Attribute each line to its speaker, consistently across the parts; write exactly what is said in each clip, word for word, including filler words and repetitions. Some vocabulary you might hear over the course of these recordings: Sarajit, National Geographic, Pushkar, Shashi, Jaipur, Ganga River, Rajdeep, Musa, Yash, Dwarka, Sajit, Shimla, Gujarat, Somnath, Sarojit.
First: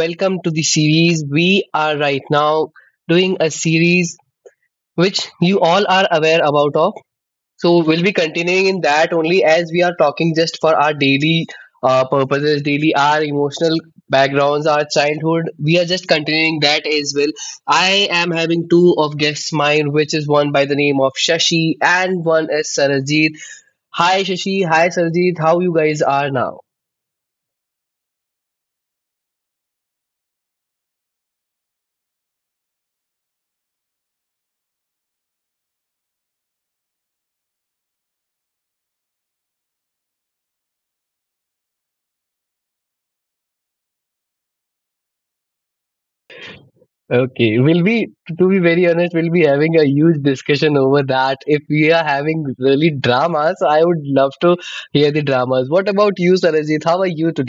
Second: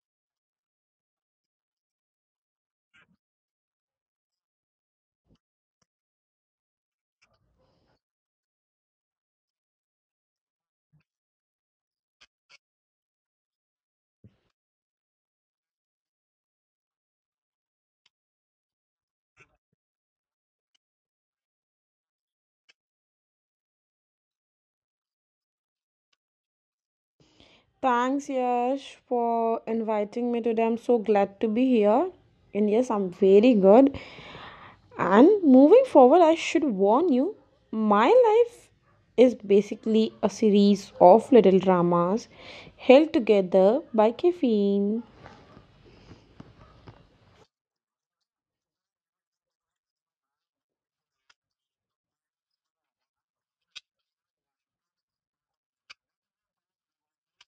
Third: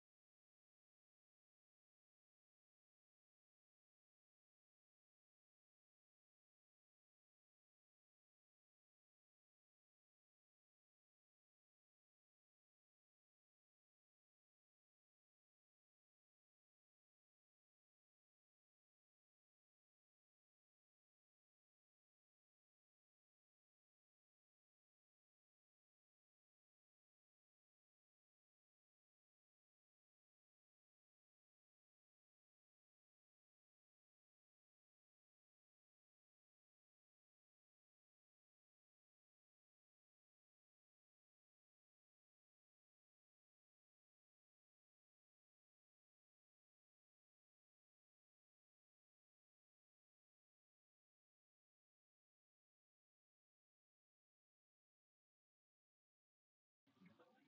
Speaker 1: welcome to the series. We are right now doing a series which you all are aware about of. So we'll be continuing in that only as we are talking just for our daily uh, purposes, daily our emotional backgrounds, our childhood. We are just continuing that as well. I am having two of guests mine, which is one by the name of Shashi and one is Sarajit. Hi Shashi, hi Sarjeet, how you guys are now?
Speaker 2: Thanks, Yash, for inviting me today. I'm so glad to be here. And yes, I'm very good. And moving forward, I should warn you my life is basically a series of little dramas held together by caffeine.
Speaker 1: Okay, we'll be, to be very honest, we'll be having a huge discussion over that. If we are having really dramas, I would love to hear the dramas. What about you, Sarajit? How are you today?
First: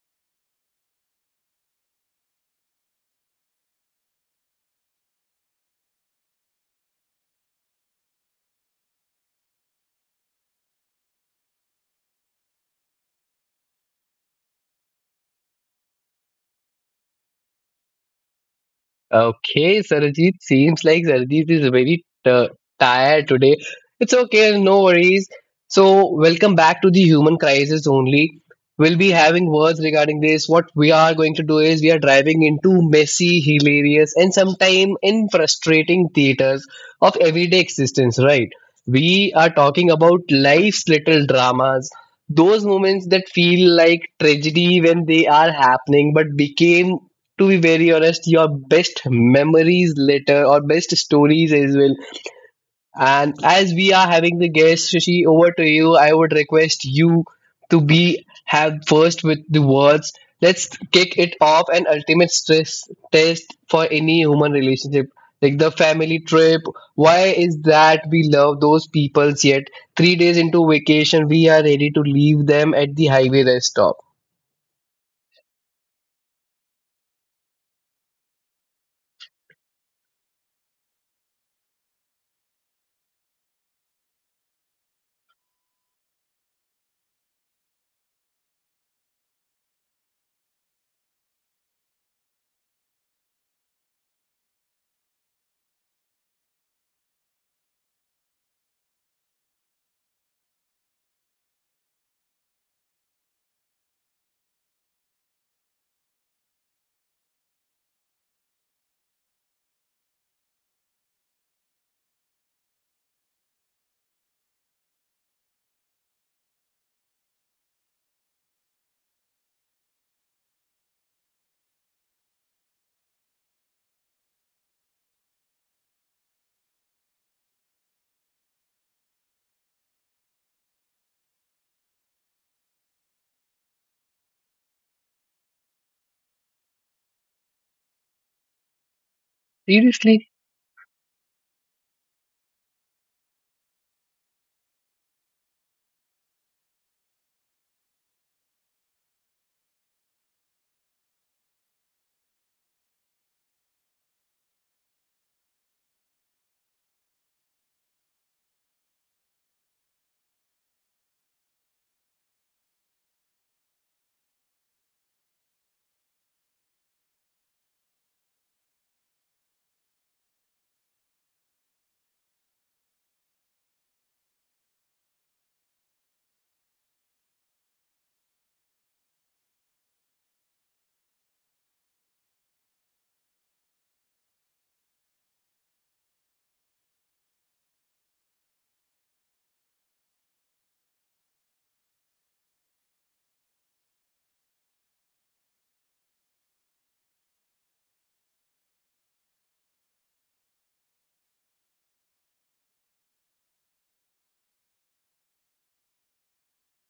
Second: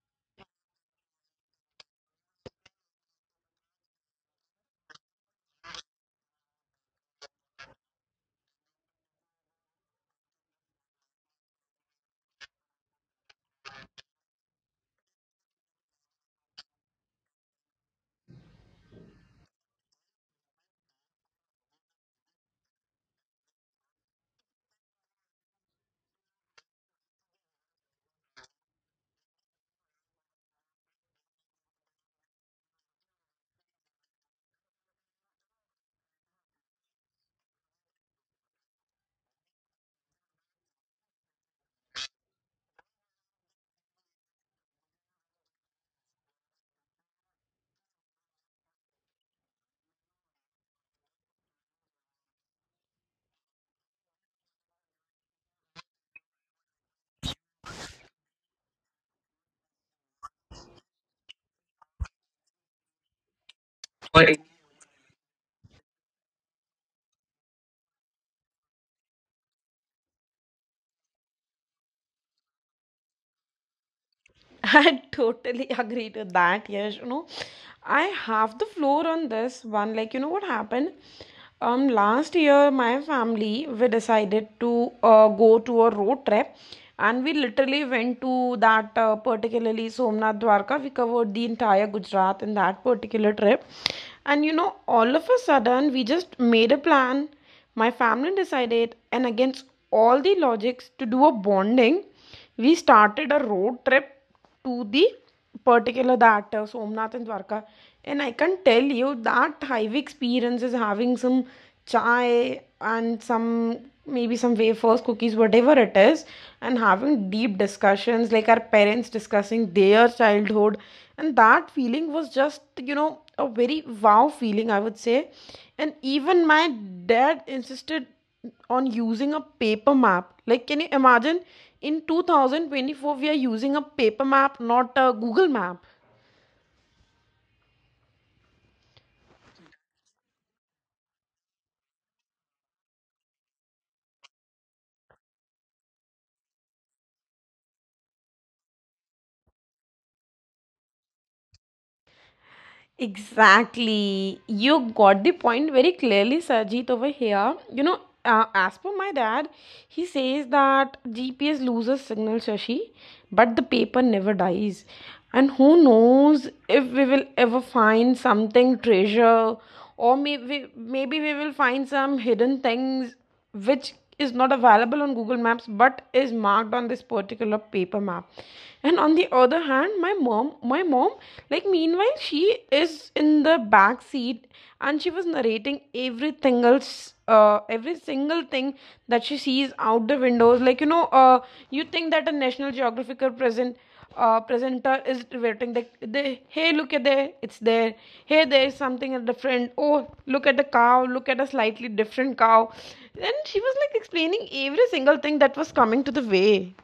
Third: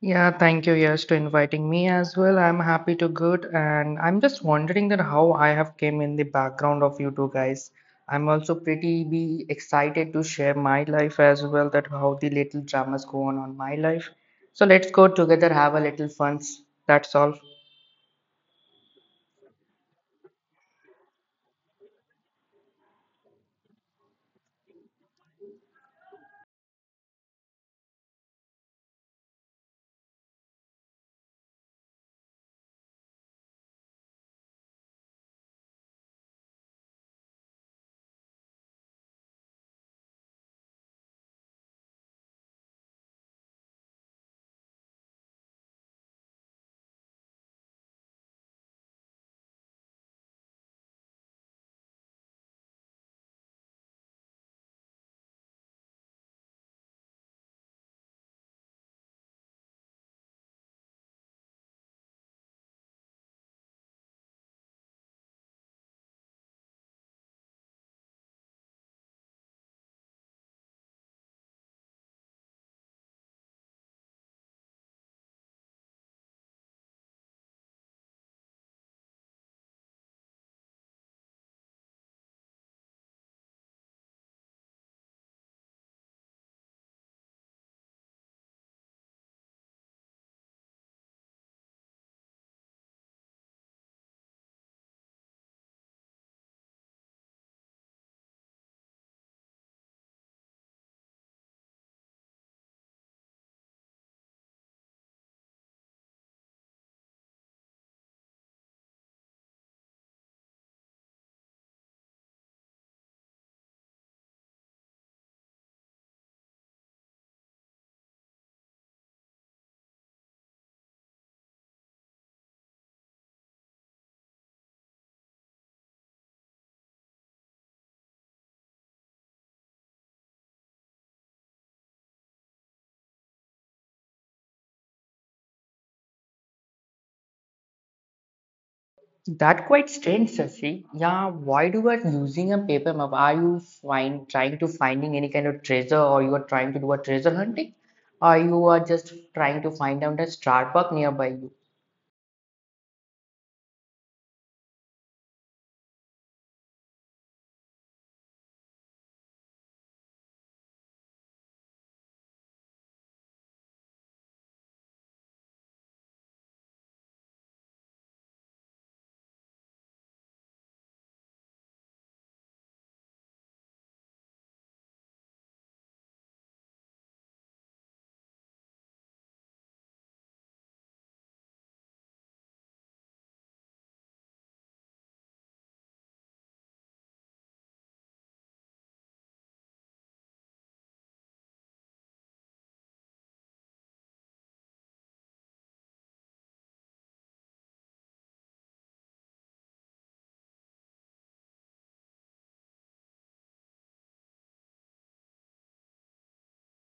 Speaker 3: Yeah, thank you, Yash, to inviting me as well. I'm happy to good, and I'm just wondering that how I have came in the background of you two guys. I'm also pretty be excited to share my life as well, that how the little dramas go on on my life. So let's go together have a little fun. That's all.
Speaker 1: Okay, Sarajit seems like Sarajit is very t- tired today. It's okay, no worries. So, welcome back to the human crisis only. We'll be having words regarding this. What we are going to do is we are driving into messy, hilarious, and sometimes in frustrating theaters of everyday existence, right? We are talking about life's little dramas, those moments that feel like tragedy when they are happening but became, to be very honest, your best memories later or best stories as well. And as we are having the guest, Shashi, over to you. I would request you to be have first with the words. Let's kick it off an ultimate stress test for any human relationship. Like the family trip. Why is that we love those peoples yet three days into vacation we are ready to leave them at the highway rest stop?
Speaker 2: I totally agree to that. Yes, you know, I have the floor on this one. Like, you know what happened? Um, last year, my family we decided to uh, go to a road trip, and we literally went to that uh, particularly Somnath Dwarka. We covered the entire Gujarat in that particular trip, and you know, all of a sudden, we just made a plan. My family decided, and against all the logics, to do a bonding we started a road trip to the particular that uh, Somnath and Dwarka. And I can tell you that hive experience is having some chai and some maybe some wafers, cookies, whatever it is, and having deep discussions like our parents discussing their childhood. And that feeling was just, you know, a very wow feeling, I would say. And even my dad insisted on using a paper map. Like, can you imagine in two thousand twenty-four we are using a paper map, not a Google map?
Speaker 3: That quite
Speaker 1: Seriously?
Speaker 3: strange, Shashi. Yeah, why do you are using a paper map? Are you find trying to finding any kind of treasure, or you are trying to do a treasure hunting, or you are just trying to find out a Starbucks nearby you?
Speaker 2: Exactly. You got the point very clearly, Sajit, over here. You know, uh, as per my dad, he says that G P S loses signal, Shashi, but the paper never dies. And who knows if we will ever find something treasure, or maybe maybe we will find some hidden things which is not available on Google Maps but is marked on this particular paper map. And on the other hand, my mom, my mom, like meanwhile, she is in the back seat and she was narrating every single, uh, every single thing that she sees out the windows. Like you know, uh, you think that a National Geographic are present uh, presenter is waiting. They, they, hey, look at there, it's there. Hey, there is something different. Oh, look at the cow. Look at a slightly different cow. And she was like explaining every single thing that was coming to the way.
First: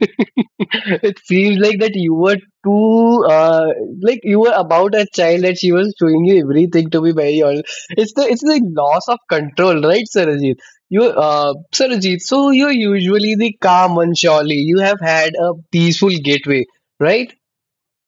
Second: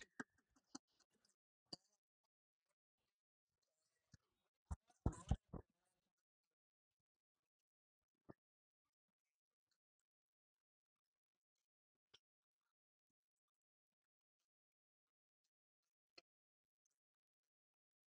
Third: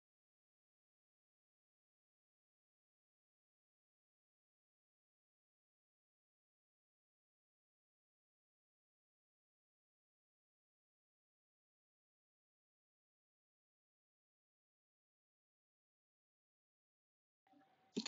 Speaker 1: It seems like that you were too uh, like you were about a child and she was showing you everything, to be very honest. It's the, it's the loss of control, right, Sarajit? You uh Sarajit, so you're usually the calm one. Surely you have had a peaceful gateway, right?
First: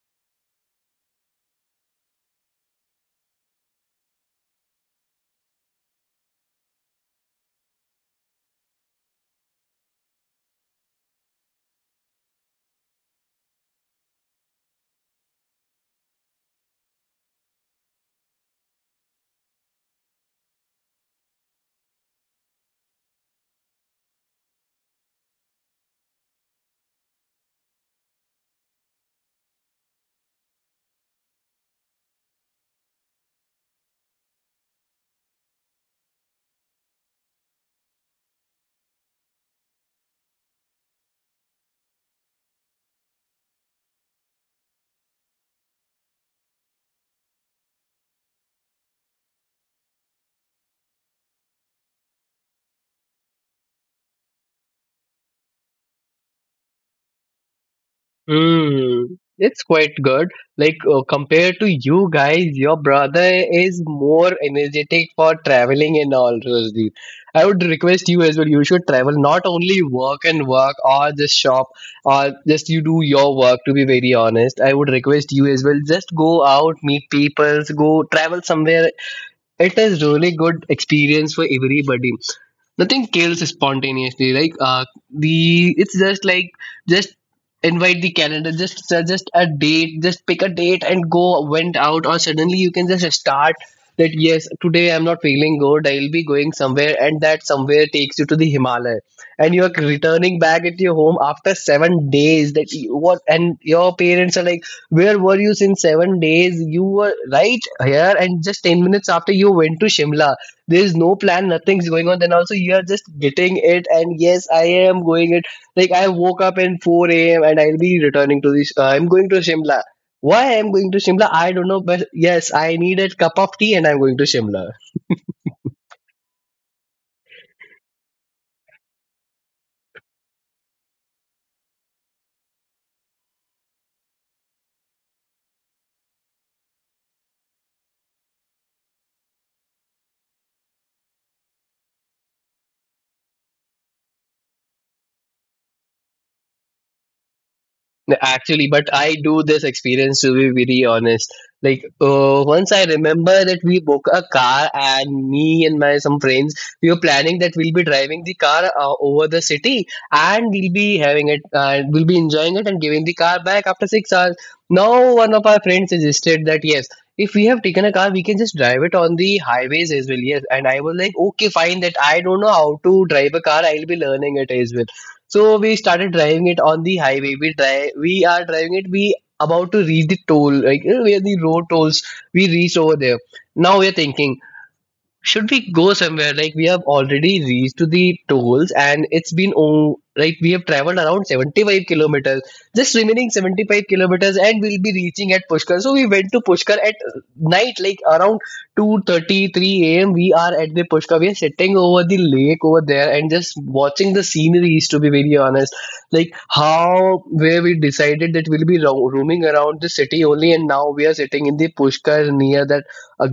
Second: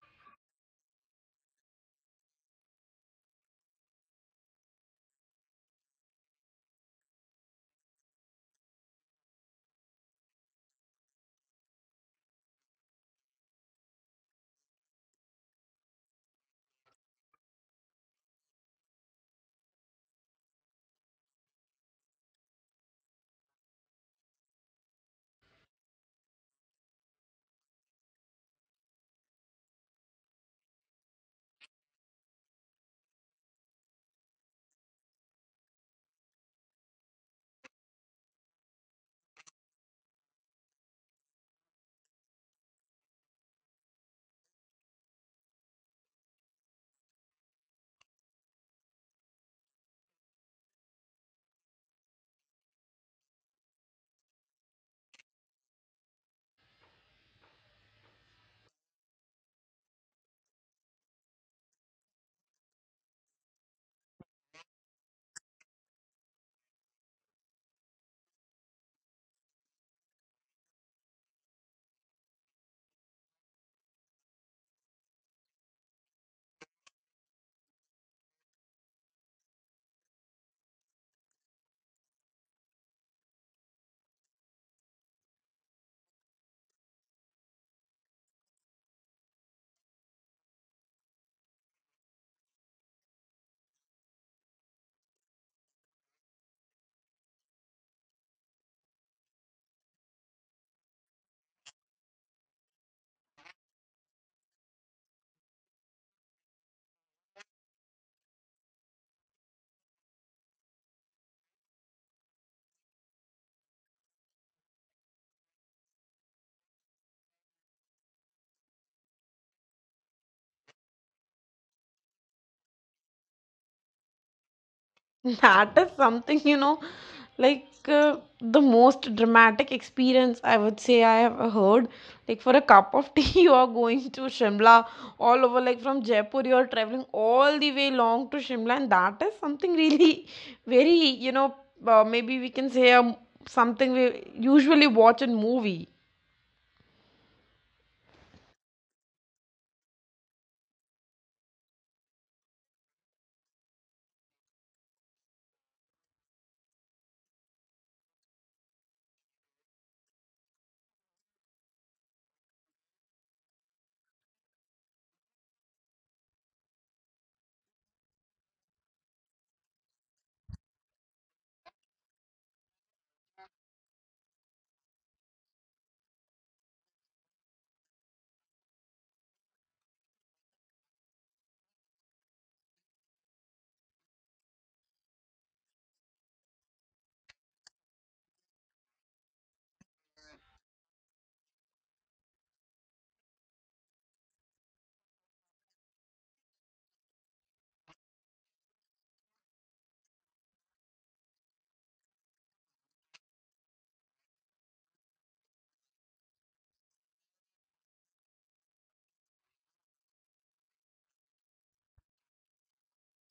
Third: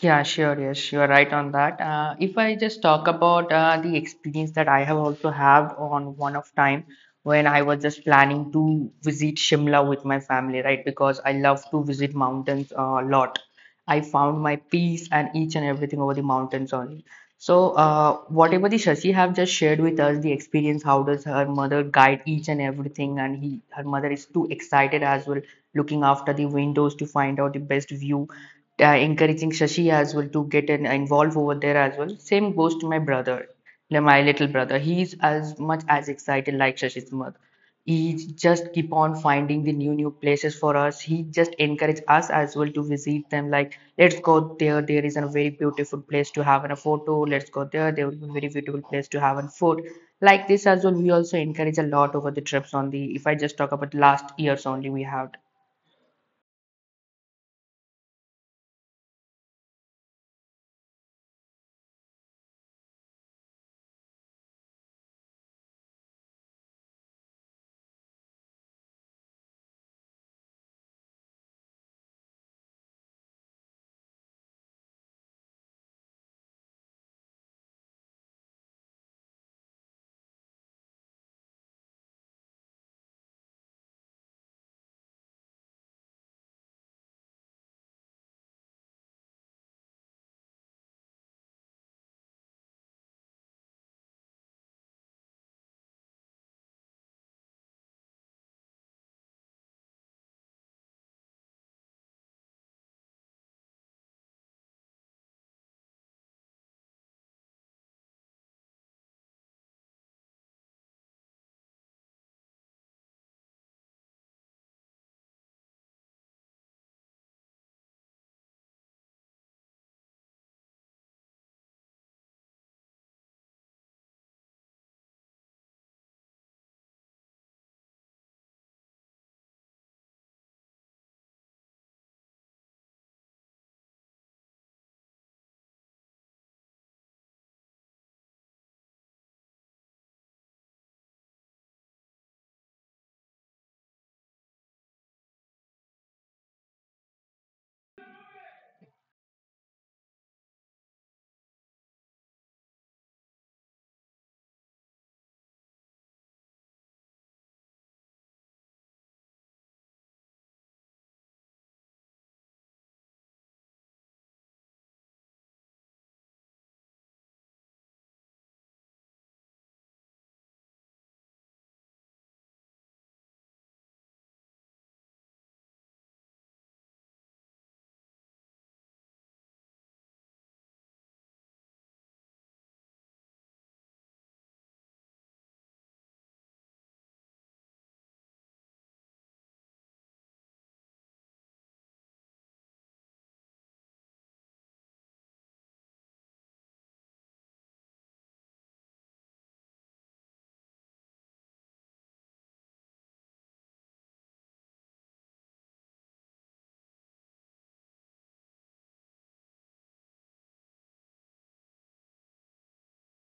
Speaker 3: Yeah, sure, yes, you are right on that. Uh, if I just talk about uh, the experience that I have also had on one of time, when I was just planning to visit Shimla with my family, right? Because I love to visit mountains a lot. I found my peace and each and everything over the mountains only. So, uh, whatever the Shashi have just shared with us, the experience, how does her mother guide each and everything, and he, her mother is too excited as well, looking after the windows to find out the best view, uh, encouraging Shashi as well to get in, involved over there as well. Same goes to my brother. Now, my little brother, he's as much as excited like Shashi's mother. He just keep on finding the new new places for us. He just encourage us as well to visit them. Like, let's go there. There is a very beautiful place to have a photo. Let's go there. There will be very beautiful place to have a food. Like this as well, we also encourage a lot over the trips on the. If I just talk about last years only, we have.
Speaker 1: Hmm, it's quite good. Like, uh, compared to you guys, your brother is more energetic for traveling and all, Rajdeep. I would request you as well. You should travel, not only work and work, or just shop, or just you do your work. To be very honest, I would request you as well. Just go out, meet people, go travel somewhere. It is really good experience for everybody. Nothing kills spontaneously like uh the it's just like, just invite the calendar, just suggest a date, just pick a date and go went out, or suddenly you can just start that yes, today I'm not feeling good, I'll be going somewhere, and that somewhere takes you to the Himalaya and you're returning back at your home after seven days. That you, what, and your parents are like, where were you since seven days? You were right here and just ten minutes after you went to Shimla. There's no plan, nothing's going on, then also you are just getting it and yes, I am going it. Like I woke up in four a.m. and I'll be returning to this, uh, I'm going to Shimla. Why I'm going to Shimla I don't know, but yes, I need a cup of tea and I'm going to Shimla.
Speaker 2: That is something, you know, like uh, the most dramatic experience I would say I have heard. Like for a cup of tea, you are going to Shimla all over, like from Jaipur, you are traveling all the way long to Shimla, and that is something really very, you know, uh, maybe we can say um, something we usually watch in movie.
Speaker 1: No, actually, but I do this experience, to be very honest. Like, uh, once I remember that we booked a car, and me and my some friends we were planning that we'll be driving the car uh, over the city, and we'll be having it, uh, we'll be enjoying it and giving the car back after six hours. Now one of our friends suggested that yes, if we have taken a car, we can just drive it on the highways as well. Yes, and I was like, okay, fine. That I don't know how to drive a car. I'll be learning it as well. So we started driving it on the highway. We drive, we are driving it. We about to reach the toll, like you know, where the road tolls. We reached over there. Now we are thinking, should we go somewhere, like we have already reached to the tolls and it's been, oh, like we have traveled around seventy-five kilometers, just remaining seventy-five kilometers and we'll be reaching at Pushkar. So we went to Pushkar at uh, night, like around two thirty-three a.m. we are at the Pushkar. We are sitting over the lake over there and just watching the sceneries, to be very honest. Like, how, where we decided that we'll be ro- roaming around the city only, and now we are sitting in the Pushkar near that a.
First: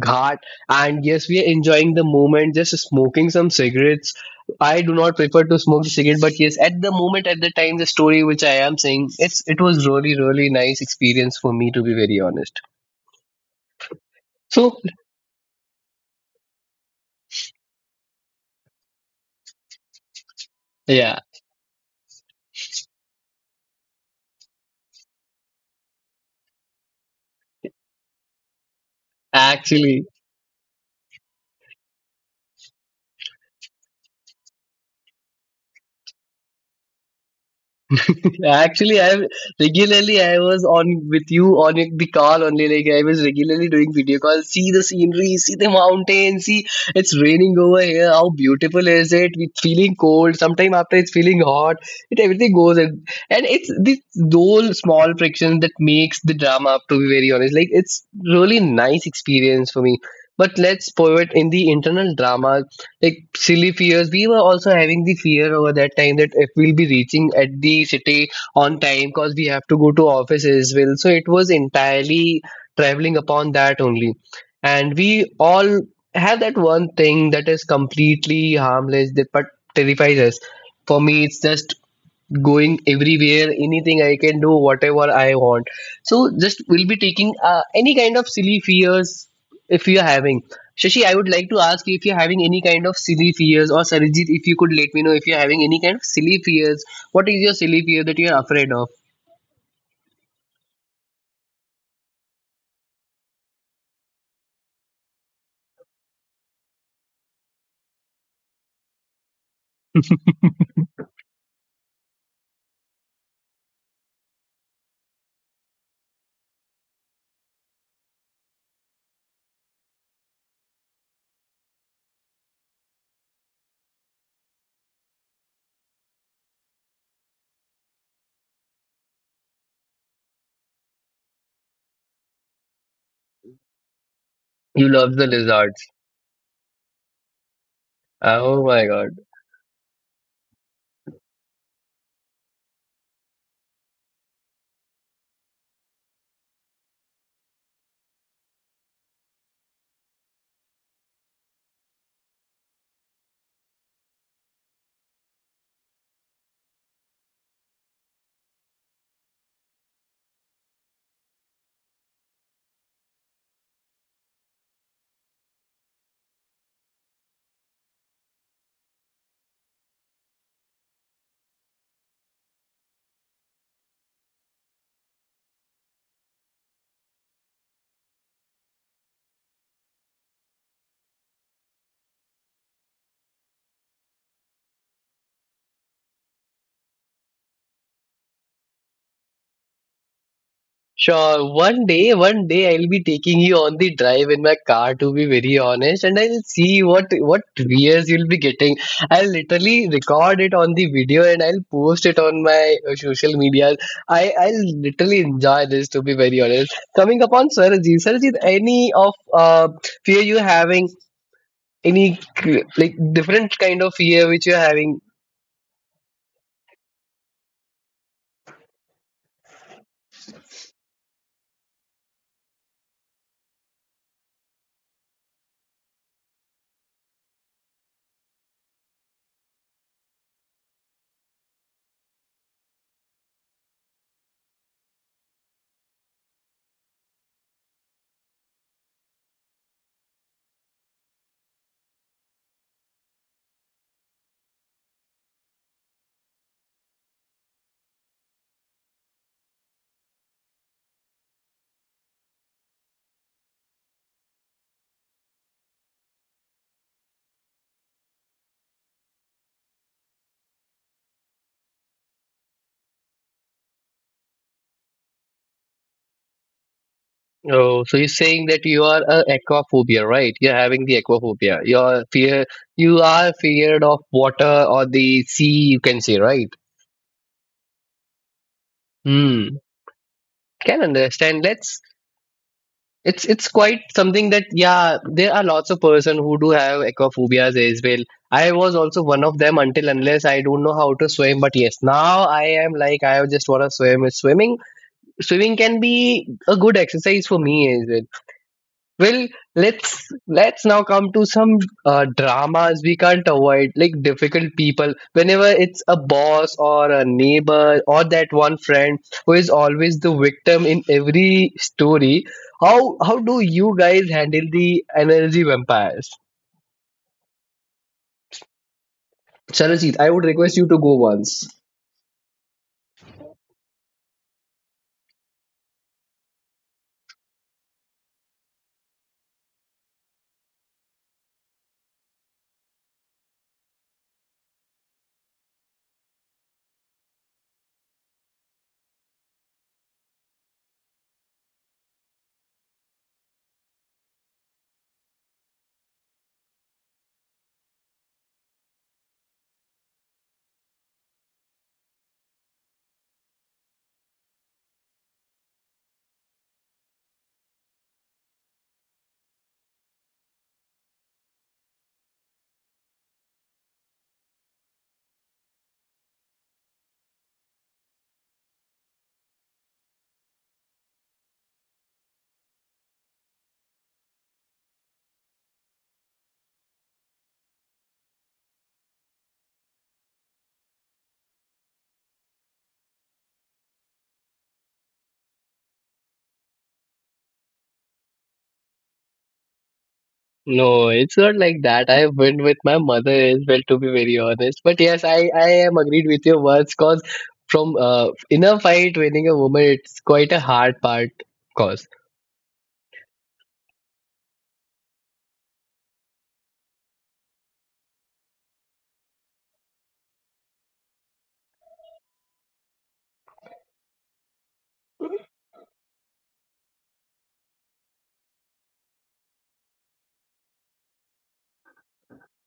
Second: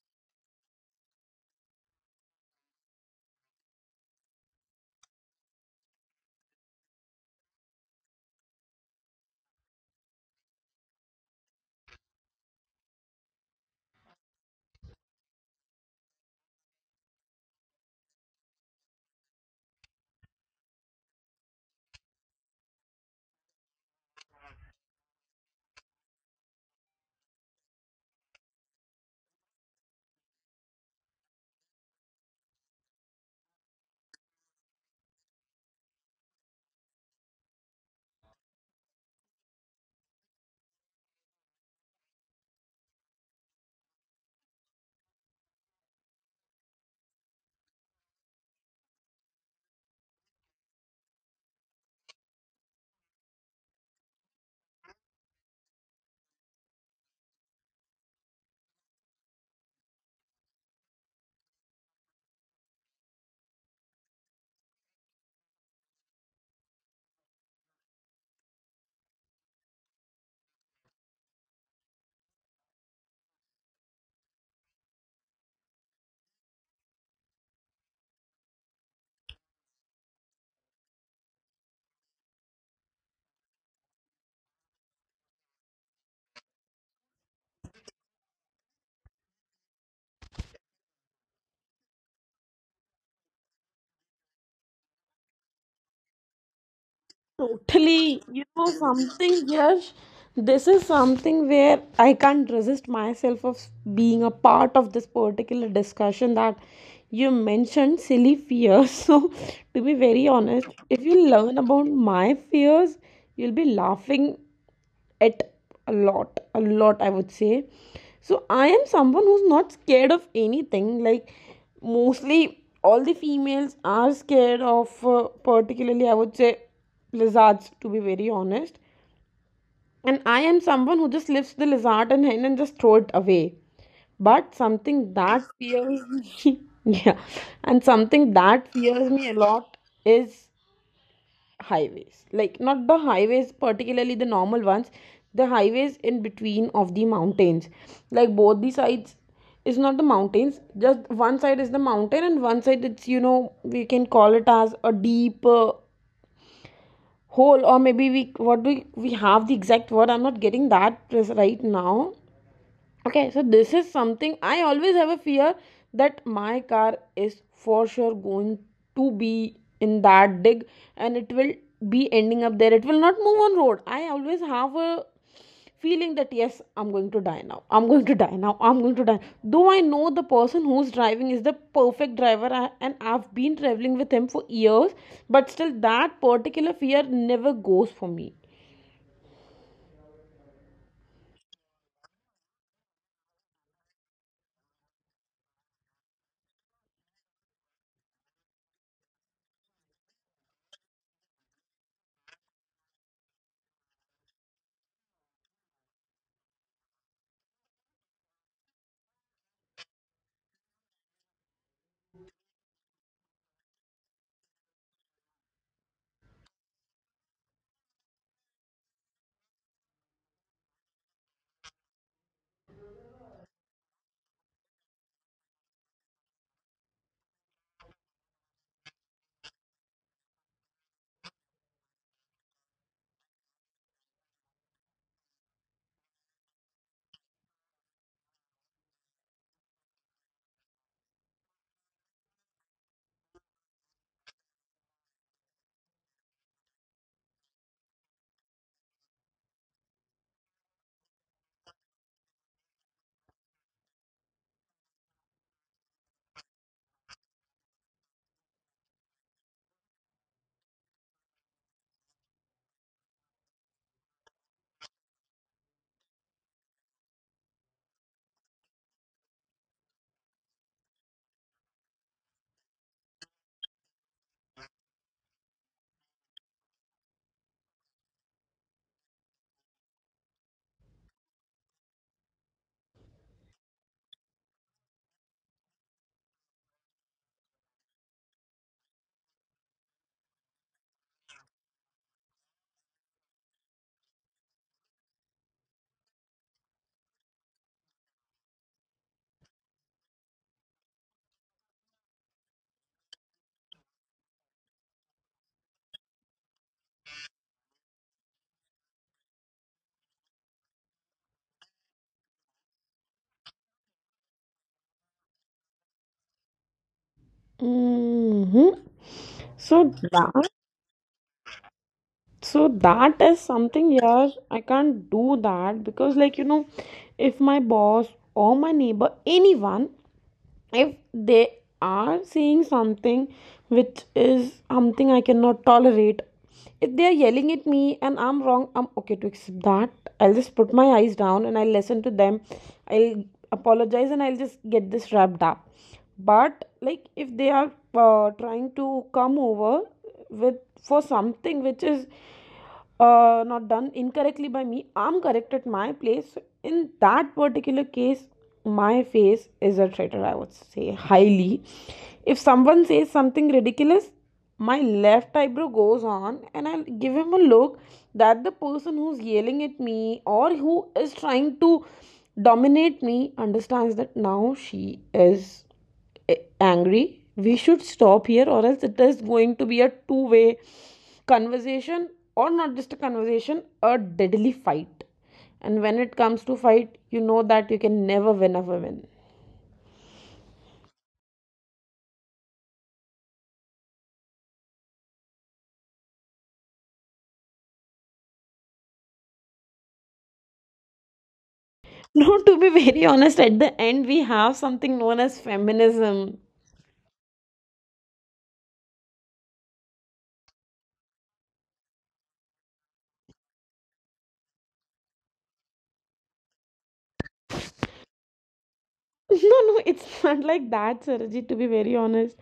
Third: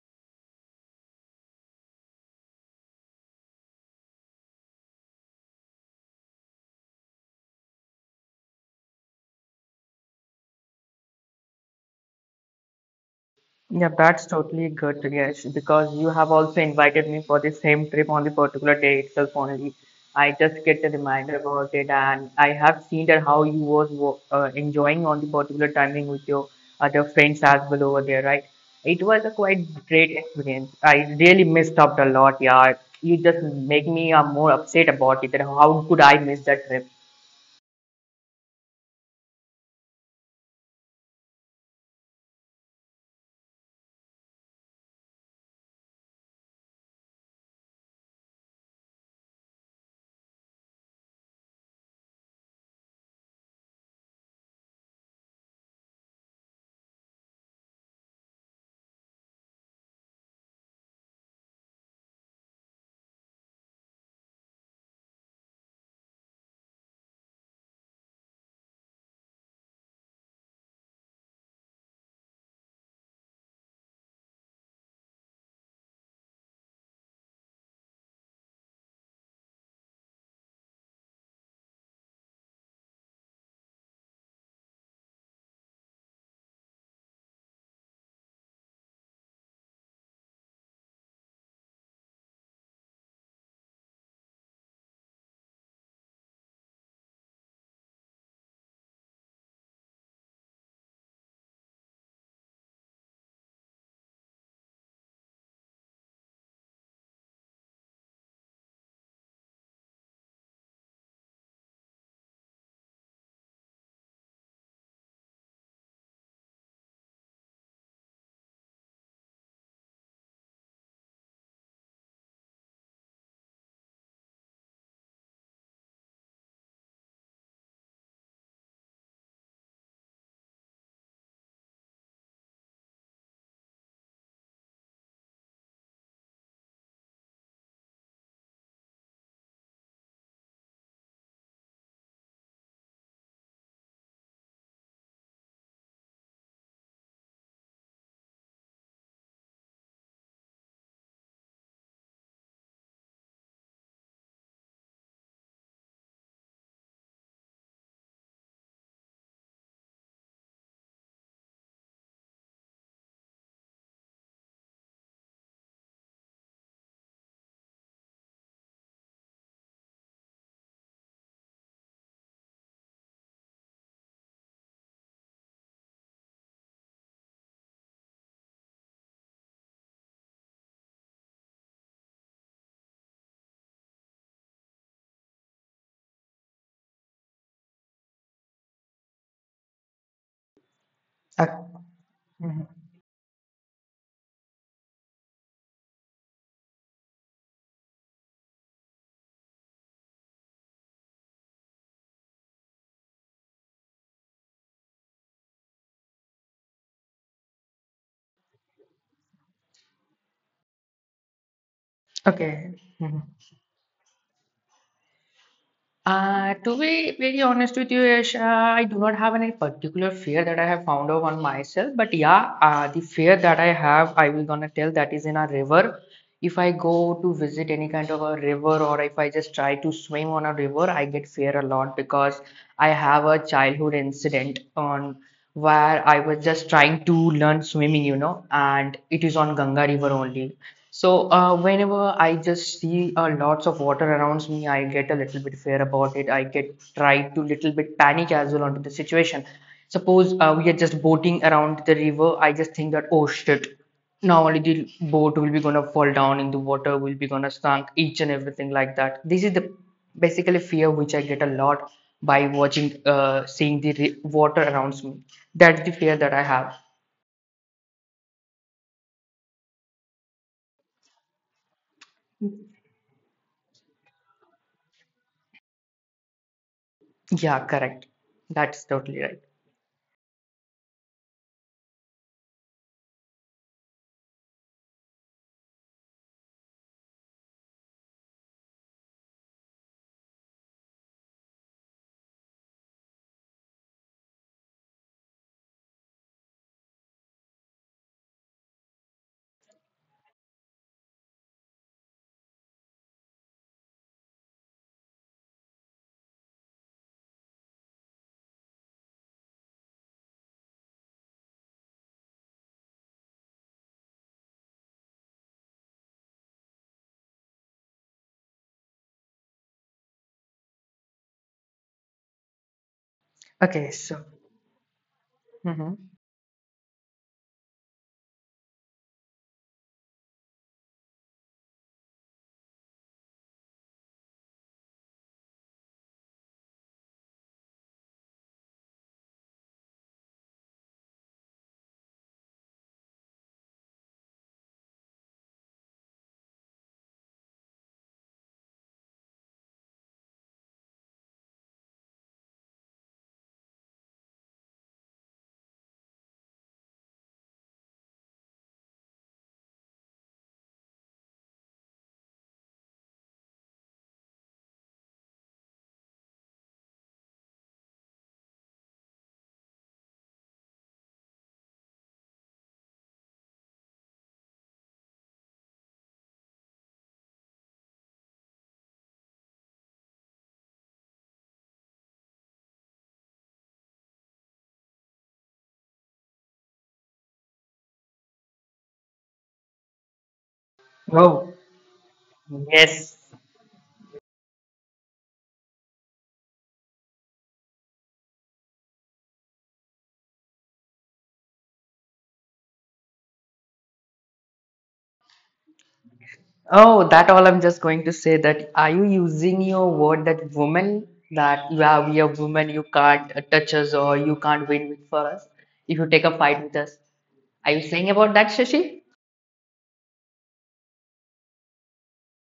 Speaker 1: And yes, we are enjoying the moment, just smoking some cigarettes. I do not prefer to smoke the cigarette, but yes, at the moment, at the time, the story which I am saying, it's, it was really really nice experience for me, to be very honest.
Speaker 3: Yeah, that's totally
Speaker 1: So
Speaker 3: good, Yash, because you have also invited me for the same trip on the particular day itself only. I just get a
Speaker 1: yeah,
Speaker 3: reminder about it, and I have seen that how you was wo- uh, enjoying on the particular timing with your other friends as well over there, right? It was a quite
Speaker 1: actually,
Speaker 3: great experience. I really missed out a lot, yeah. You just make me uh, more upset about it, that how could I miss that trip?
Speaker 1: actually, I regularly I was on with you on the call only. Like I was regularly doing video calls. See the scenery, see the mountains, see it's raining over here. How beautiful is it? It's feeling cold. Sometime after it's feeling hot. It everything goes, and and it's the those small friction that makes the drama. To be very honest, like it's really nice experience for me. But let's pivot in the internal drama, like silly fears. We were also having the fear over that time that if we'll be reaching at the city on time, because we have to go to office as well. So it was entirely traveling upon that only. And we all have that one thing that is completely harmless that but terrifies us. For me it's just going everywhere, anything I can do, whatever I want. So just we'll be taking, uh, any kind of silly fears if you're having. Shashi, I would like to ask if you're having any kind of silly fears, or Sarijit, if you could let me know if you're having any kind of silly fears. What is your silly fear that
Speaker 2: Totally,
Speaker 1: you're
Speaker 2: you know
Speaker 1: afraid of?
Speaker 2: something, Yash. This is something where I can't resist myself of being a part of this particular discussion that you mentioned silly fears. So, to be very honest, if you learn about my fears, you'll be laughing at a lot a lot, I would say. So I am someone who's not scared of anything, like mostly all the females are scared of, uh, particularly I would say lizards, to be very honest. And I am someone who just lifts the lizard and hand and just throw it away, but
Speaker 1: You
Speaker 2: something
Speaker 1: love the
Speaker 2: that
Speaker 1: lizards.
Speaker 2: fears me. Yeah, and something
Speaker 1: Oh
Speaker 2: that
Speaker 1: my god.
Speaker 2: fears me a lot is highways, like not the highways particularly, the normal ones, the highways in between of the mountains. Like both the sides is not the mountains, just one side is the mountain and one side it's, you know, we can call it as a deep uh, hole, or maybe we what we we have the exact word I'm not getting that right now. Okay, so this is something I always have a fear that my car is for sure going to be in that dig and it will be ending up there. It will not move on road. I always have a feeling that yes, I'm going to die now. I'm going to die now. I'm going to die. Though I know the person who's driving is the perfect driver I- and I've been traveling with him for years, but still that particular fear never goes for me.
Speaker 1: Sure, one day, one day
Speaker 3: Mhm.
Speaker 1: I'll be taking you on the drive in my car, to be very honest, and I'll see what what views you'll be getting. I'll literally record it on the video and I'll post it on my uh, social media. I I'll literally enjoy this, to be very honest. Coming upon Swarajit, Swarajit, any of uh fear you having, any cr-
Speaker 3: Okay.
Speaker 1: like different kind of fear which you're having?
Speaker 3: Uh, to be very honest with you, Yash, uh, I do not have any particular fear that I have found out on myself. But yeah, uh, the fear that I have, I will gonna tell that is in a river. If I go to visit any kind of a river or if I just try to swim on a river, I get fear a lot because I have a childhood incident on where I was just trying to learn swimming, you know, and it is on Ganga River only. So uh, whenever I just see uh, lots of water around me, I get a little bit fear about it. I get try to little bit panic as well onto the situation. Suppose uh, we are just boating around the river, I just think that oh shit, now only the boat will be gonna fall down in the water, will be gonna sunk each and everything like that. This is the basically fear which I get a lot by watching, uh, seeing the ri- water around me. That's the fear that I have.
Speaker 1: Oh, so you're saying that you are a aquaphobia, right? You're having the aquaphobia. You're fear. You are feared of water or the sea. You can say, right?
Speaker 3: Yeah, correct. That's totally right.
Speaker 1: Hmm. Can understand. Let's. It's it's quite something that yeah. There are lots of person who do have aquaphobias as well. I was also one of them until unless I don't know how to swim. But yes, now I am like I just want to swim. Swimming swimming can be a good exercise for me as well. Well, let's let's now come to some uh, dramas we can't avoid, like difficult people. Whenever it's a boss or a neighbor or that one friend who is always the victim in every story, how how do you guys handle the energy vampires?
Speaker 2: hmm So
Speaker 1: Charajit, I would
Speaker 2: that.
Speaker 1: request you to go once.
Speaker 2: So that is
Speaker 3: Okay,
Speaker 2: something,
Speaker 3: so.
Speaker 2: yeah, I can't do that
Speaker 3: Mhm.
Speaker 2: because, like, you know, if my boss or my neighbor, anyone, if they are saying something which is something I cannot tolerate, if they are yelling at me and I'm wrong, I'm okay to accept that. I'll just put my eyes down and I'll listen to them. I'll apologize and I'll just get this wrapped up. But, like, if they are uh, trying to come over with for something which is, uh, not done incorrectly by me, I'm correct at my place. In that particular case, my face is a traitor, I would say, highly. If someone says something ridiculous, my left eyebrow goes on and I'll give him a look that the person who's yelling at me or who is trying to dominate me understands that now she is, eh, angry, we should stop here, or else it is going to be a two way conversation, or not just a conversation, a deadly fight. And when it comes to fight, you know that you can never win a woman.
Speaker 1: No, it's not
Speaker 3: Oh,
Speaker 1: like that. I went with my mother
Speaker 3: yes.
Speaker 1: as well, to be very honest. But yes, I, I am agreed with your words cause from, uh, in a fight, winning a woman, it's quite a hard part. Cause
Speaker 2: No, to be very honest, at the end we have something known as feminism.
Speaker 3: Oh, that all I'm just going to say that are you using your word that woman that you are we are woman you can't uh, touch us or you can't win with for us if you take a fight with us. Are you saying about that, Shashi?
Speaker 2: No, no, it's not like that, Sarajit, to be very honest,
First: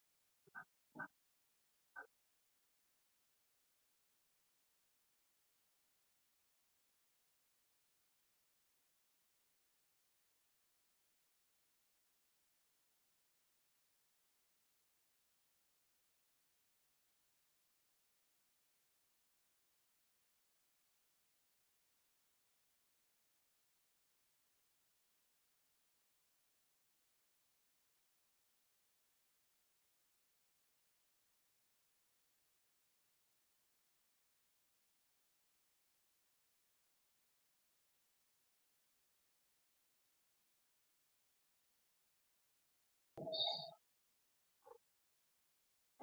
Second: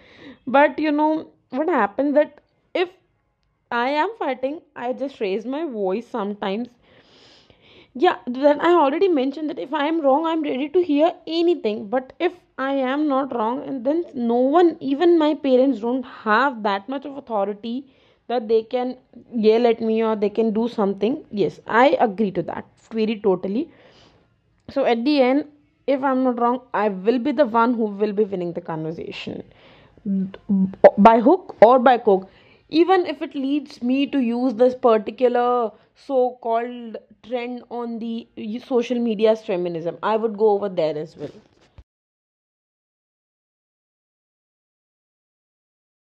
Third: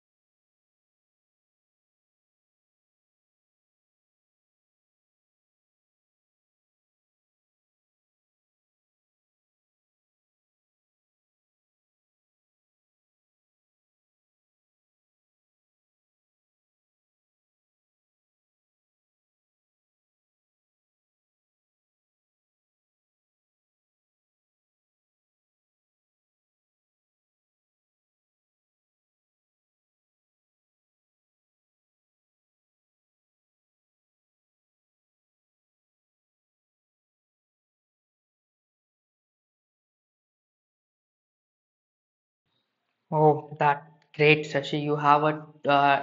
Speaker 2: but you know what happens that if I am fighting, I just raise my voice sometimes. Yeah, then I already mentioned that if I am wrong I'm ready to hear anything, but if I am not wrong, and then no one, even my parents don't have that much of authority that they can yell at me or they can do something. Yes, I agree to that very totally. So at the end, if I'm not wrong, I will be the one who will be winning the conversation by hook or by crook. Even if it leads me to use this particular so called trend on the social media's feminism, I would go over there as well.
Speaker 3: Oh, that great, Shashi. You have a uh,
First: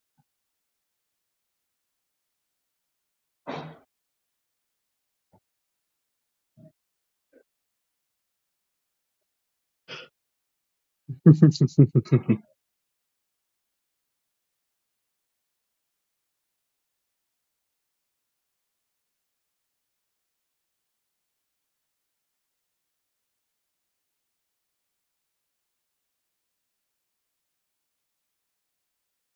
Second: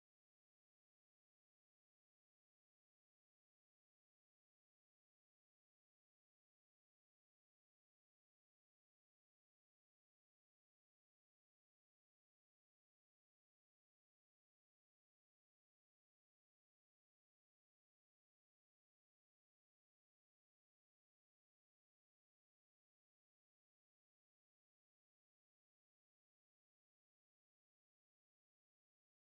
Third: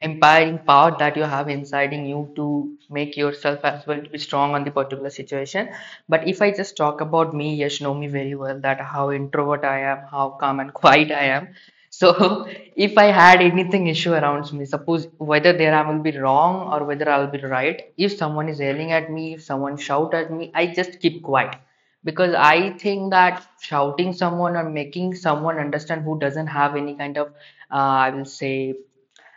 Speaker 3: empowering power that you have inside in you to make yourself as well to be strong on the particular situation. But if I just talk about me, yes, know me very well that how introvert I am, how calm and quiet I am. So if I had anything issue around me, suppose whether there I will be wrong or whether I'll be right, if someone is yelling at me, if someone shout at me, I just keep quiet because I think that shouting someone or making someone understand who doesn't have any kind of, uh, I will say,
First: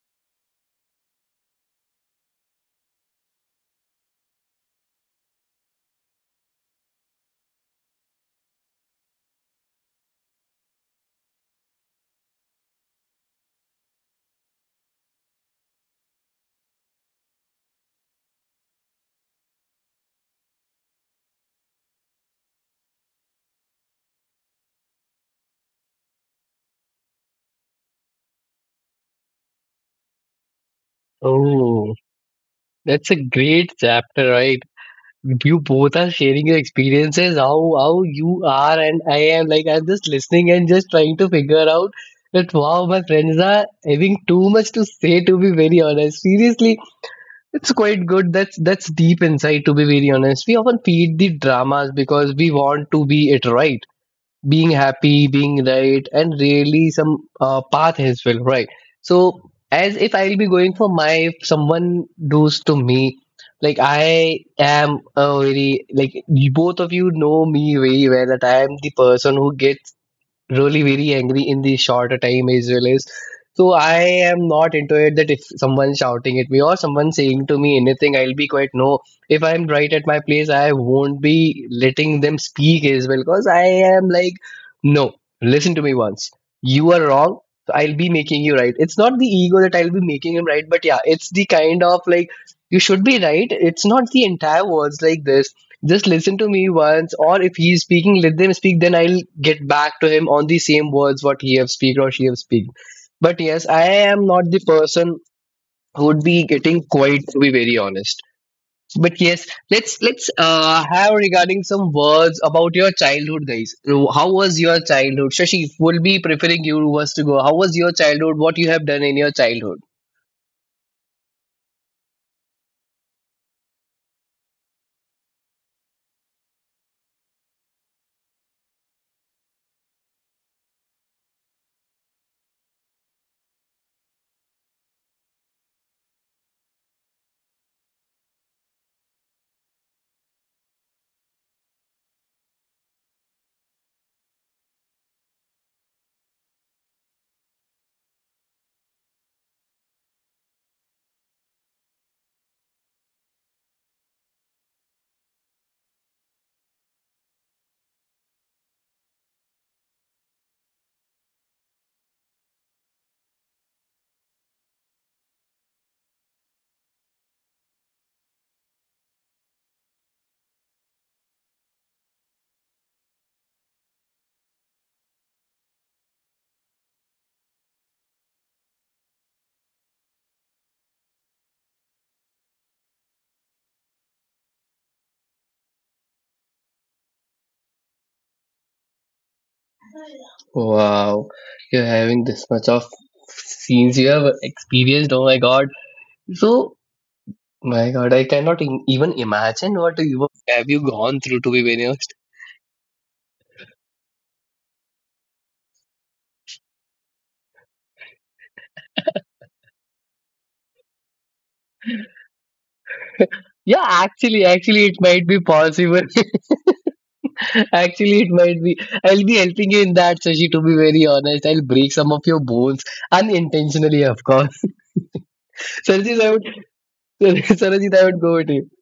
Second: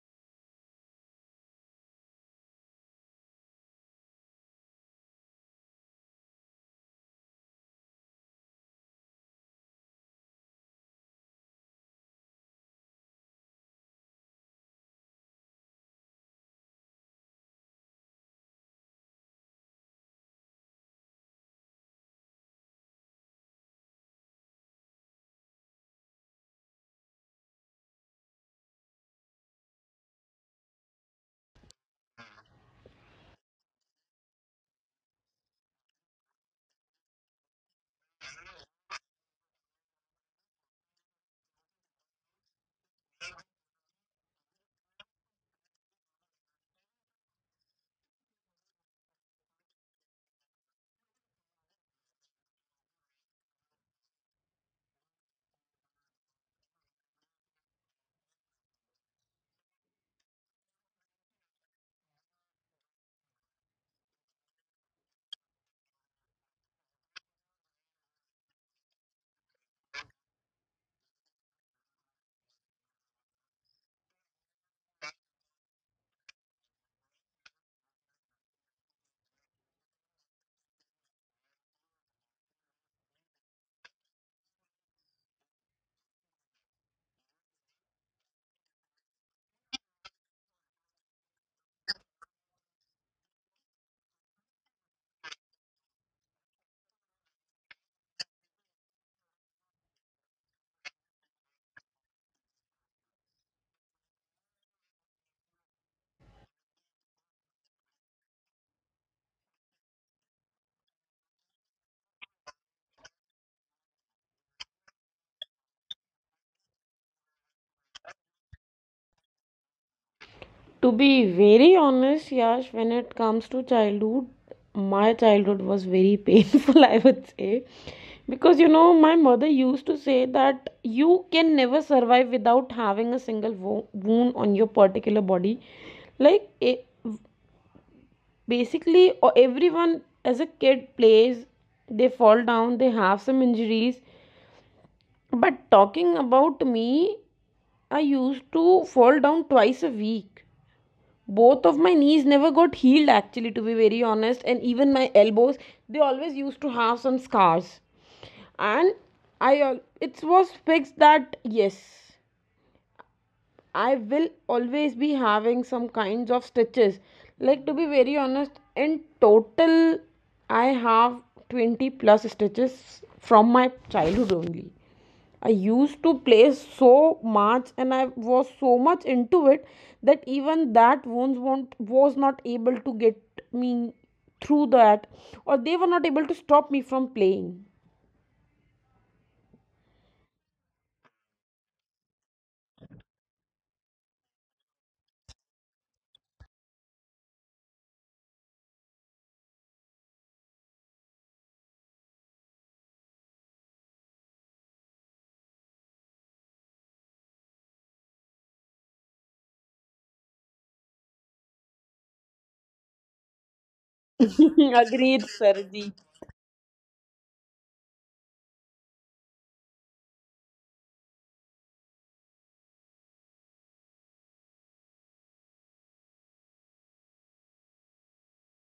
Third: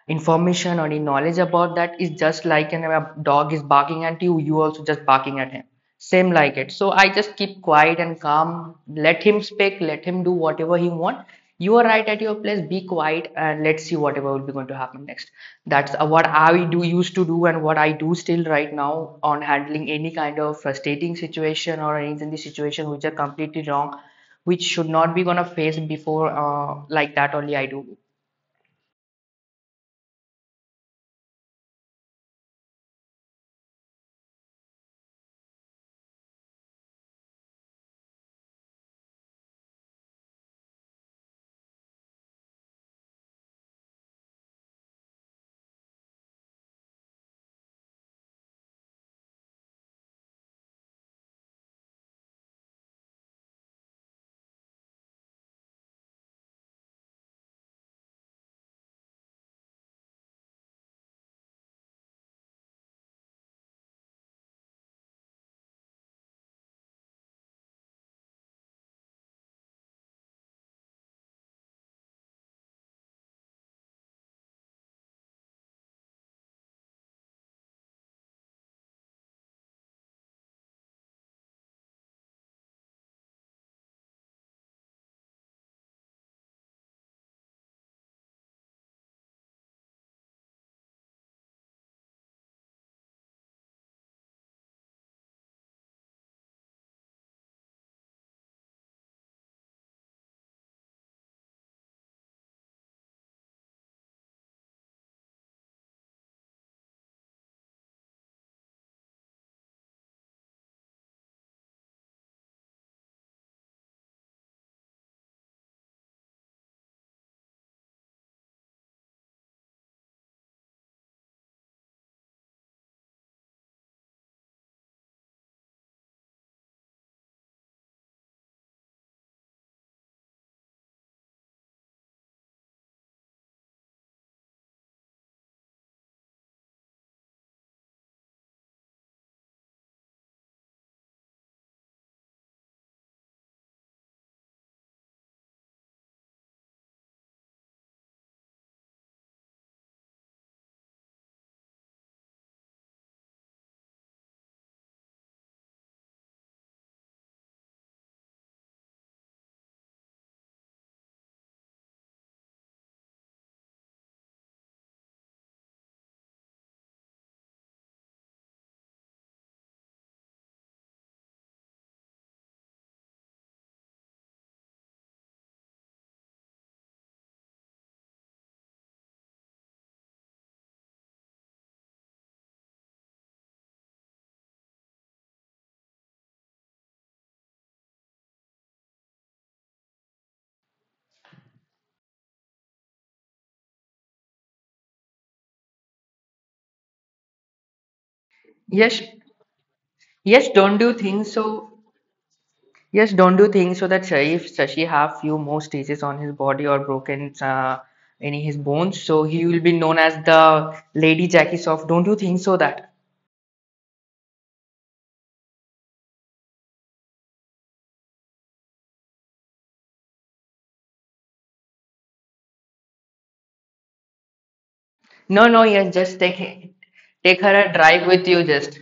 Speaker 3: information or any knowledge about that is just like an a dog is barking at you, you also just barking at him, same like it. So I just keep quiet and calm, let him speak, let him do whatever he want. You are right at your place, be quiet and let's see whatever will be going to happen next. That's uh, what I do used to do and what I do still right now on handling any kind of frustrating situation or anything, the situation which are completely wrong, which should not be gonna face before uh, like that only I do.
Speaker 1: oh, that's a great chapter, right? You both are sharing your experiences, how how you are, and I am like I'm just listening and just trying to figure out that wow, my friends are having too much to say. To be very honest, seriously. It's quite good. That's that's deep insight, to be very honest. We often feed the dramas because we want to be it right. Being happy, being right, and really some uh, path as well, right? So as if I'll be going for my if someone does to me, like I am a very like you- both of you know me very well that I am the person who gets really very angry in the shorter time as well. As so I am not into it that if someone shouting at me or someone saying to me anything I'll be quite. No, if I'm right at my place, I won't be letting them speak as well, because I am like no, listen to me once, you are wrong. So I'll be making you right. It's not the ego that I'll be making him right, but yeah, it's the kind of like you should be right. It's not the entire words like this. Just listen to me once, or if he is speaking let them speak, then I'll get back to him on the same words what he have speak or she have speak. But yes, I am not the person who would be getting quiet, to be very honest. But yes, let's let's uh, have regarding some words about your childhood, guys. So how was your childhood, Shashi? Will be preferring you was to go. How was your childhood, what you have done in your childhood?
Speaker 2: To be very honest, Yash, when it comes to childhood, my childhood was very painful, I would say. Because, you know, my mother used to say that you can never survive without having a single wo- wound on your particular body. Like, it, basically, o- everyone as a kid plays, they fall down, they have some injuries. But talking about me, I used to fall down twice a week. Both of my knees never got healed actually, to be very honest, and even my elbows, they always used to have some scars. And i al- it was fixed that yes, I will always be having some kinds of stitches. Like to be very honest, in total, I have twenty plus stitches from my childhood only. I used to play so much and I was so much into it that even that wounds won't, was not able to get me through that, or they were not able to stop me from playing.
Speaker 1: Wow, you're having this much of scenes you have experienced. Oh my god. So my God, I cannot im
Speaker 3: Yes.
Speaker 1: even imagine what you
Speaker 3: Yes,
Speaker 1: have
Speaker 3: don't
Speaker 1: you
Speaker 3: do
Speaker 1: gone
Speaker 3: things
Speaker 1: through, to be
Speaker 3: so.
Speaker 1: very honest.
Speaker 3: Yes, don't do things so that Sharif Shashi have few more stitches on his body or broken uh, any his bones. So he will be known as the Lady Jackie Soft. Don't you think so that?
Speaker 1: Yeah, actually, actually, it
Speaker 2: Agreed,
Speaker 1: might be
Speaker 2: Sarji.
Speaker 1: possible. Actually, it might be. I'll be helping you in that, Sashi. To be very honest, I'll break some of your bones unintentionally, of course.
Speaker 3: No, no. Yes, just
Speaker 1: Sarajit, I would,
Speaker 3: take take her a
Speaker 1: Sarajit,
Speaker 3: drive
Speaker 1: I would
Speaker 3: with
Speaker 1: go
Speaker 3: you.
Speaker 1: with you.
Speaker 3: Just.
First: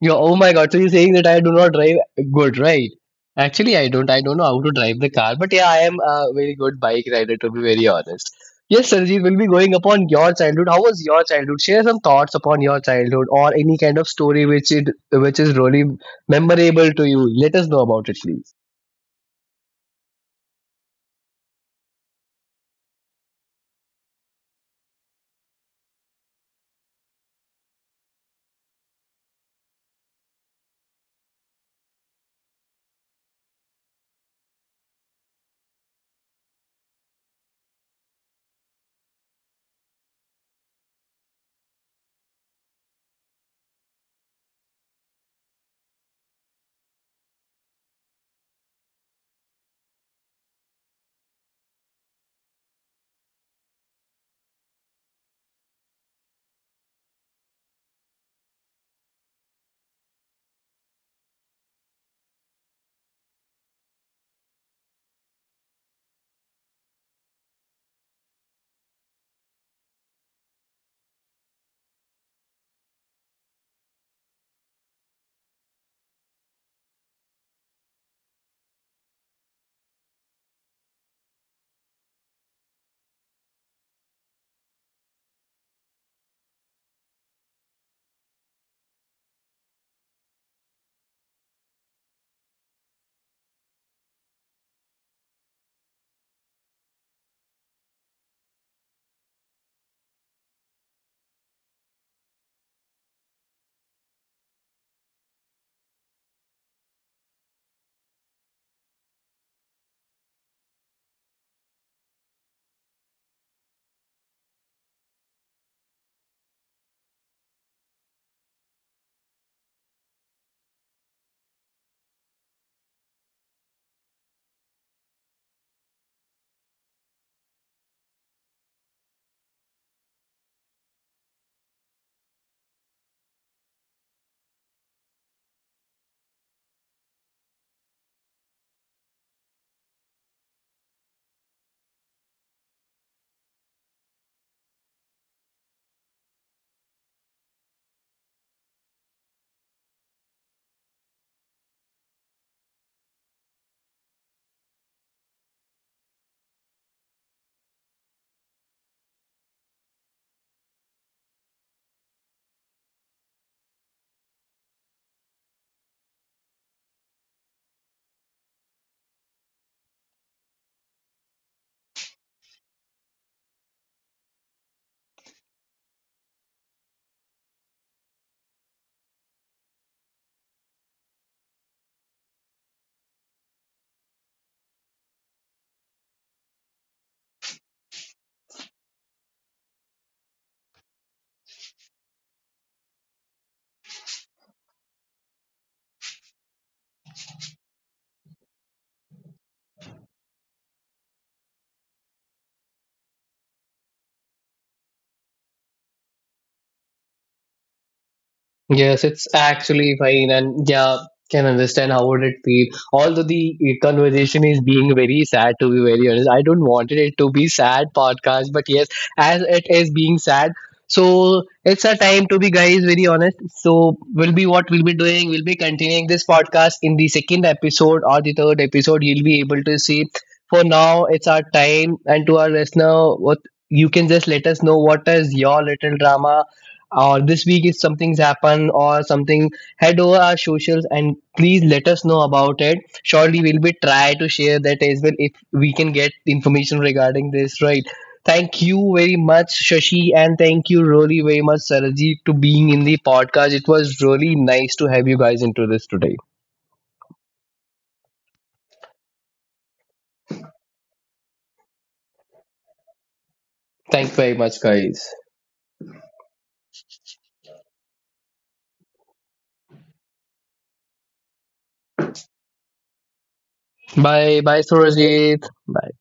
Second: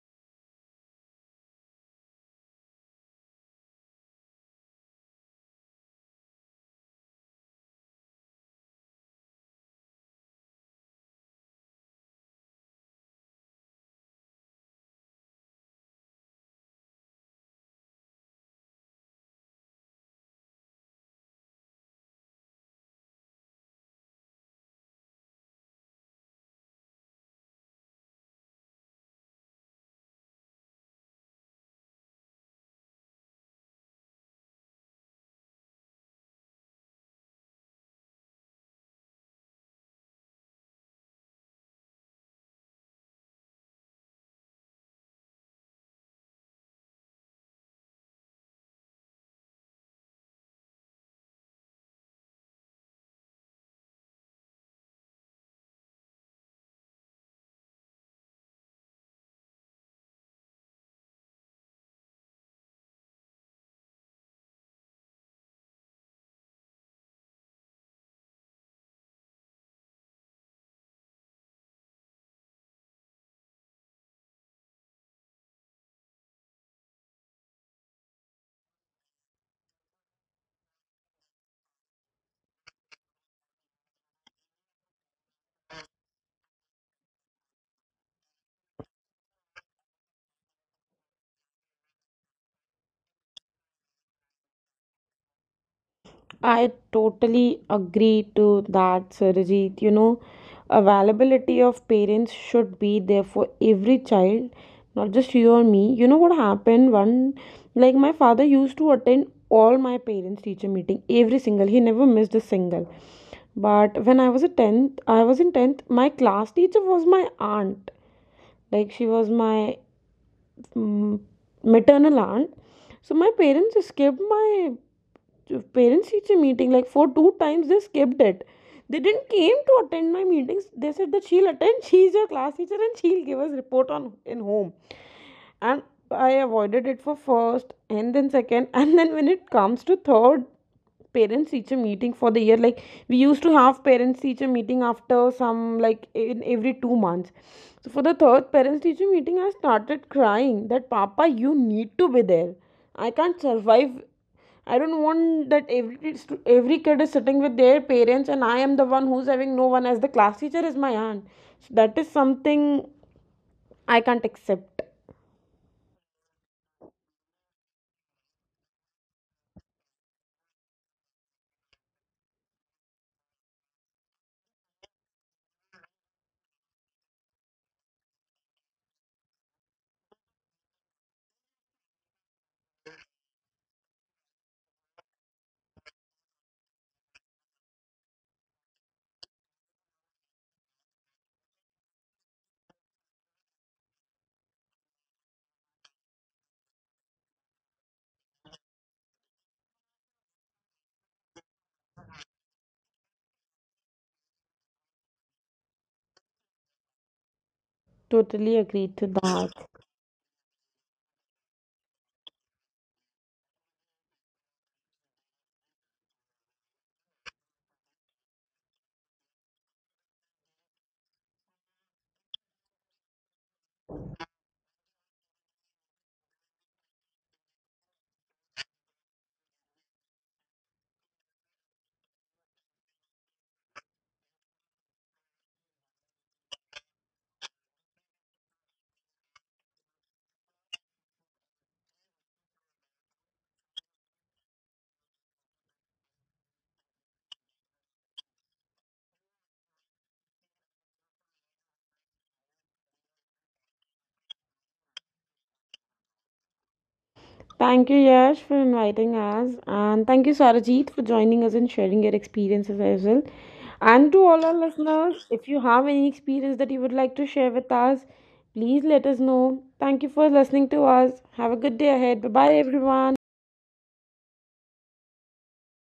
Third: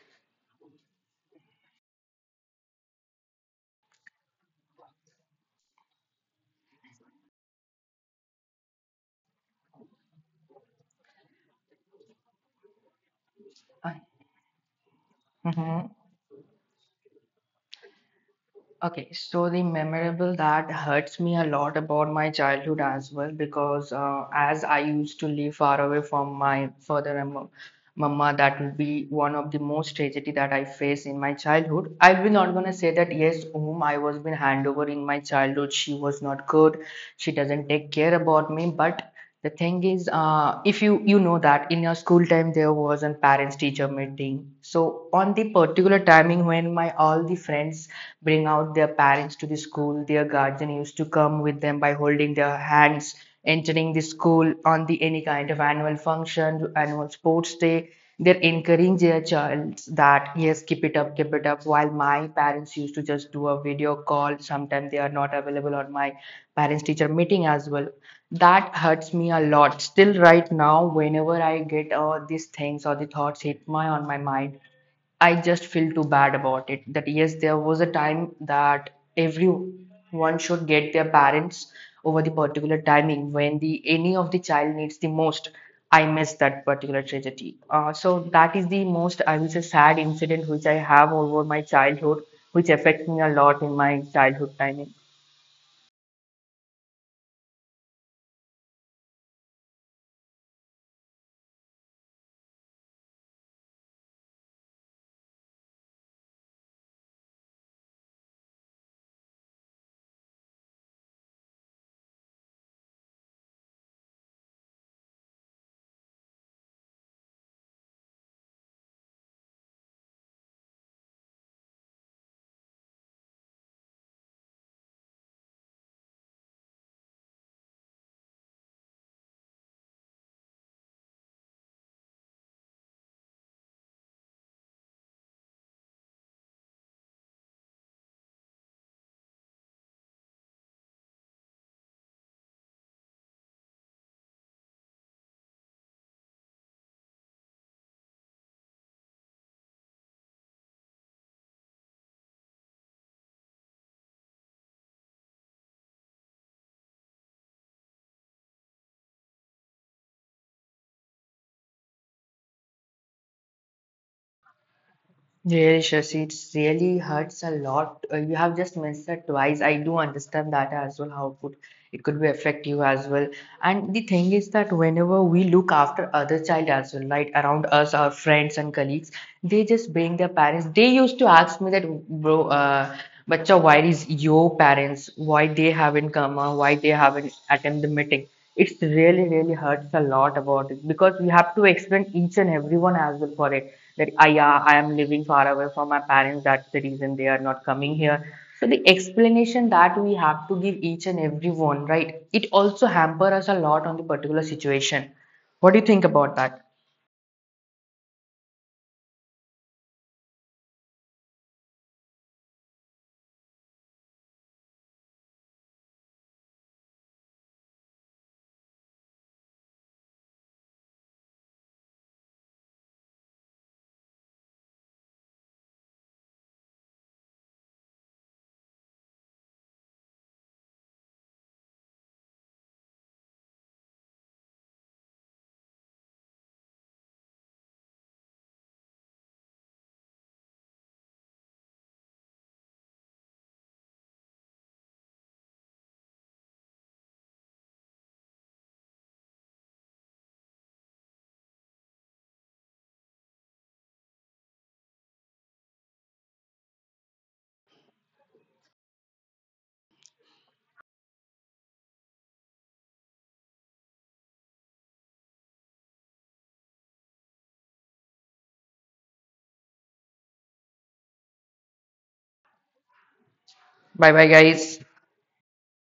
Speaker 1: Yo, oh my God. So you're saying that I do not drive good, right? Actually, I don't. I don't know how to drive the car, but yeah, I am a very good bike rider, to be very honest. Yes, Sanjeev, we'll be going upon your childhood. How was your childhood? Share some thoughts upon your childhood or any kind of story which it which is really
Speaker 3: Mhm.
Speaker 1: memorable to you. Let us know about it, please.
Speaker 3: Okay, so the memorable that hurts me a lot about my childhood as well because uh, as I used to live far away from my father and mo- mama, that will be one of the most tragedy that I face in my childhood. I will not gonna say that yes, whom I was been hand over in my childhood, she was not good, she doesn't take care about me, but the thing is, uh, if you you know that in your school time there was a parents teacher meeting. So on the particular timing when my all the friends bring out their parents to the school. Their guardian used to come with them by holding their hands, entering the school on the any kind of annual function, annual sports day. They're encouraging their child that yes, keep it up, keep it up. While my parents used to just do a video call, sometimes they are not available on my parents teacher meeting as well, that hurts me a lot still right now whenever I get all uh, these things or the thoughts hit my on my mind. I just feel too bad about it. That yes, there was a time that everyone should get their parents over the particular timing when the any of the child needs the most. I miss that particular tragedy. Uh, so that is the most I will say sad incident which I have over my childhood, which affects me a lot in my childhood timing.
Speaker 2: I totally agree to that, Sarojit. You know, availability of parents should be there for every child, not just you or me. You know what happened? One, like my father used to attend all my parents' teacher meeting, every single. He never missed a single. But when I was a tenth, I was in tenth. My class teacher was my aunt. Like she was my mm, maternal aunt. So my parents skipped my parents teacher meeting, like for two times they skipped it. They didn't came to attend my meetings. They said that she'll attend. She's your class teacher and she'll give us report on in home. And I avoided it for first and then second, and then when it comes to third parents teacher meeting for the year, like we used to have parents teacher meeting after some, like in every two months. So for the third parents teacher meeting, I started crying that papa you need to be there, I can't survive, I don't want that every every kid is sitting with their parents and I am the one who's having no one, as the class teacher is my aunt. So that is something I can't accept.
Speaker 3: Really, Shashi, it really hurts a lot. Uh, you have just mentioned that twice. I do understand that as well, how could it could be affect you as well. And the thing is that whenever we look after other child as well, right, around us, our friends and colleagues, they just bring their parents. They used to ask me that, bro, uh, bacha, why is your parents, why they haven't come, or why they haven't attend the meeting? It's really, really hurts a lot about it because we have to explain each and everyone as well for it that I, yeah, I am living far away from my parents. That's the reason they are not coming here. So the explanation that we have to give each and everyone, right? It also hamper us a lot on the particular situation. What do you think about that?
Speaker 2: Totally agree
Speaker 1: Yes,
Speaker 2: to
Speaker 1: it's
Speaker 2: that.
Speaker 1: actually fine, and yeah, can understand how would it feel. Although the uh, conversation is being very sad, to be very honest, I don't wanted it to be sad podcast, but yes, as it is being sad, so it's a time to be guys very honest. So will be what we'll be doing. We'll be continuing this podcast in the second episode or the third episode. You'll be able to see. For now, it's our time, and to our listener, what you can just let us know what is your little drama, or this week if something's happened or something. Head over our socials and please let us know about it. Surely we'll be try to share that as well if we can get information regarding this, right? Thank you very much Shashi, and thank you really very much Saraji, to being in the podcast. It was really nice to have you guys into this today.
Speaker 2: Thank you, Yash, for inviting us. And thank you, Sarajit, for joining us and sharing your experiences as well.
Speaker 1: Thanks
Speaker 2: And to
Speaker 1: very
Speaker 2: all our
Speaker 1: much guys.
Speaker 2: listeners, if you have any experience that you would like to share with us, please let us know. Thank you for listening to us. Have a good day ahead. Bye bye, everyone.
Speaker 3: Bye bye,
Speaker 1: Bye bye
Speaker 3: guys.
Speaker 1: Surajit, bye.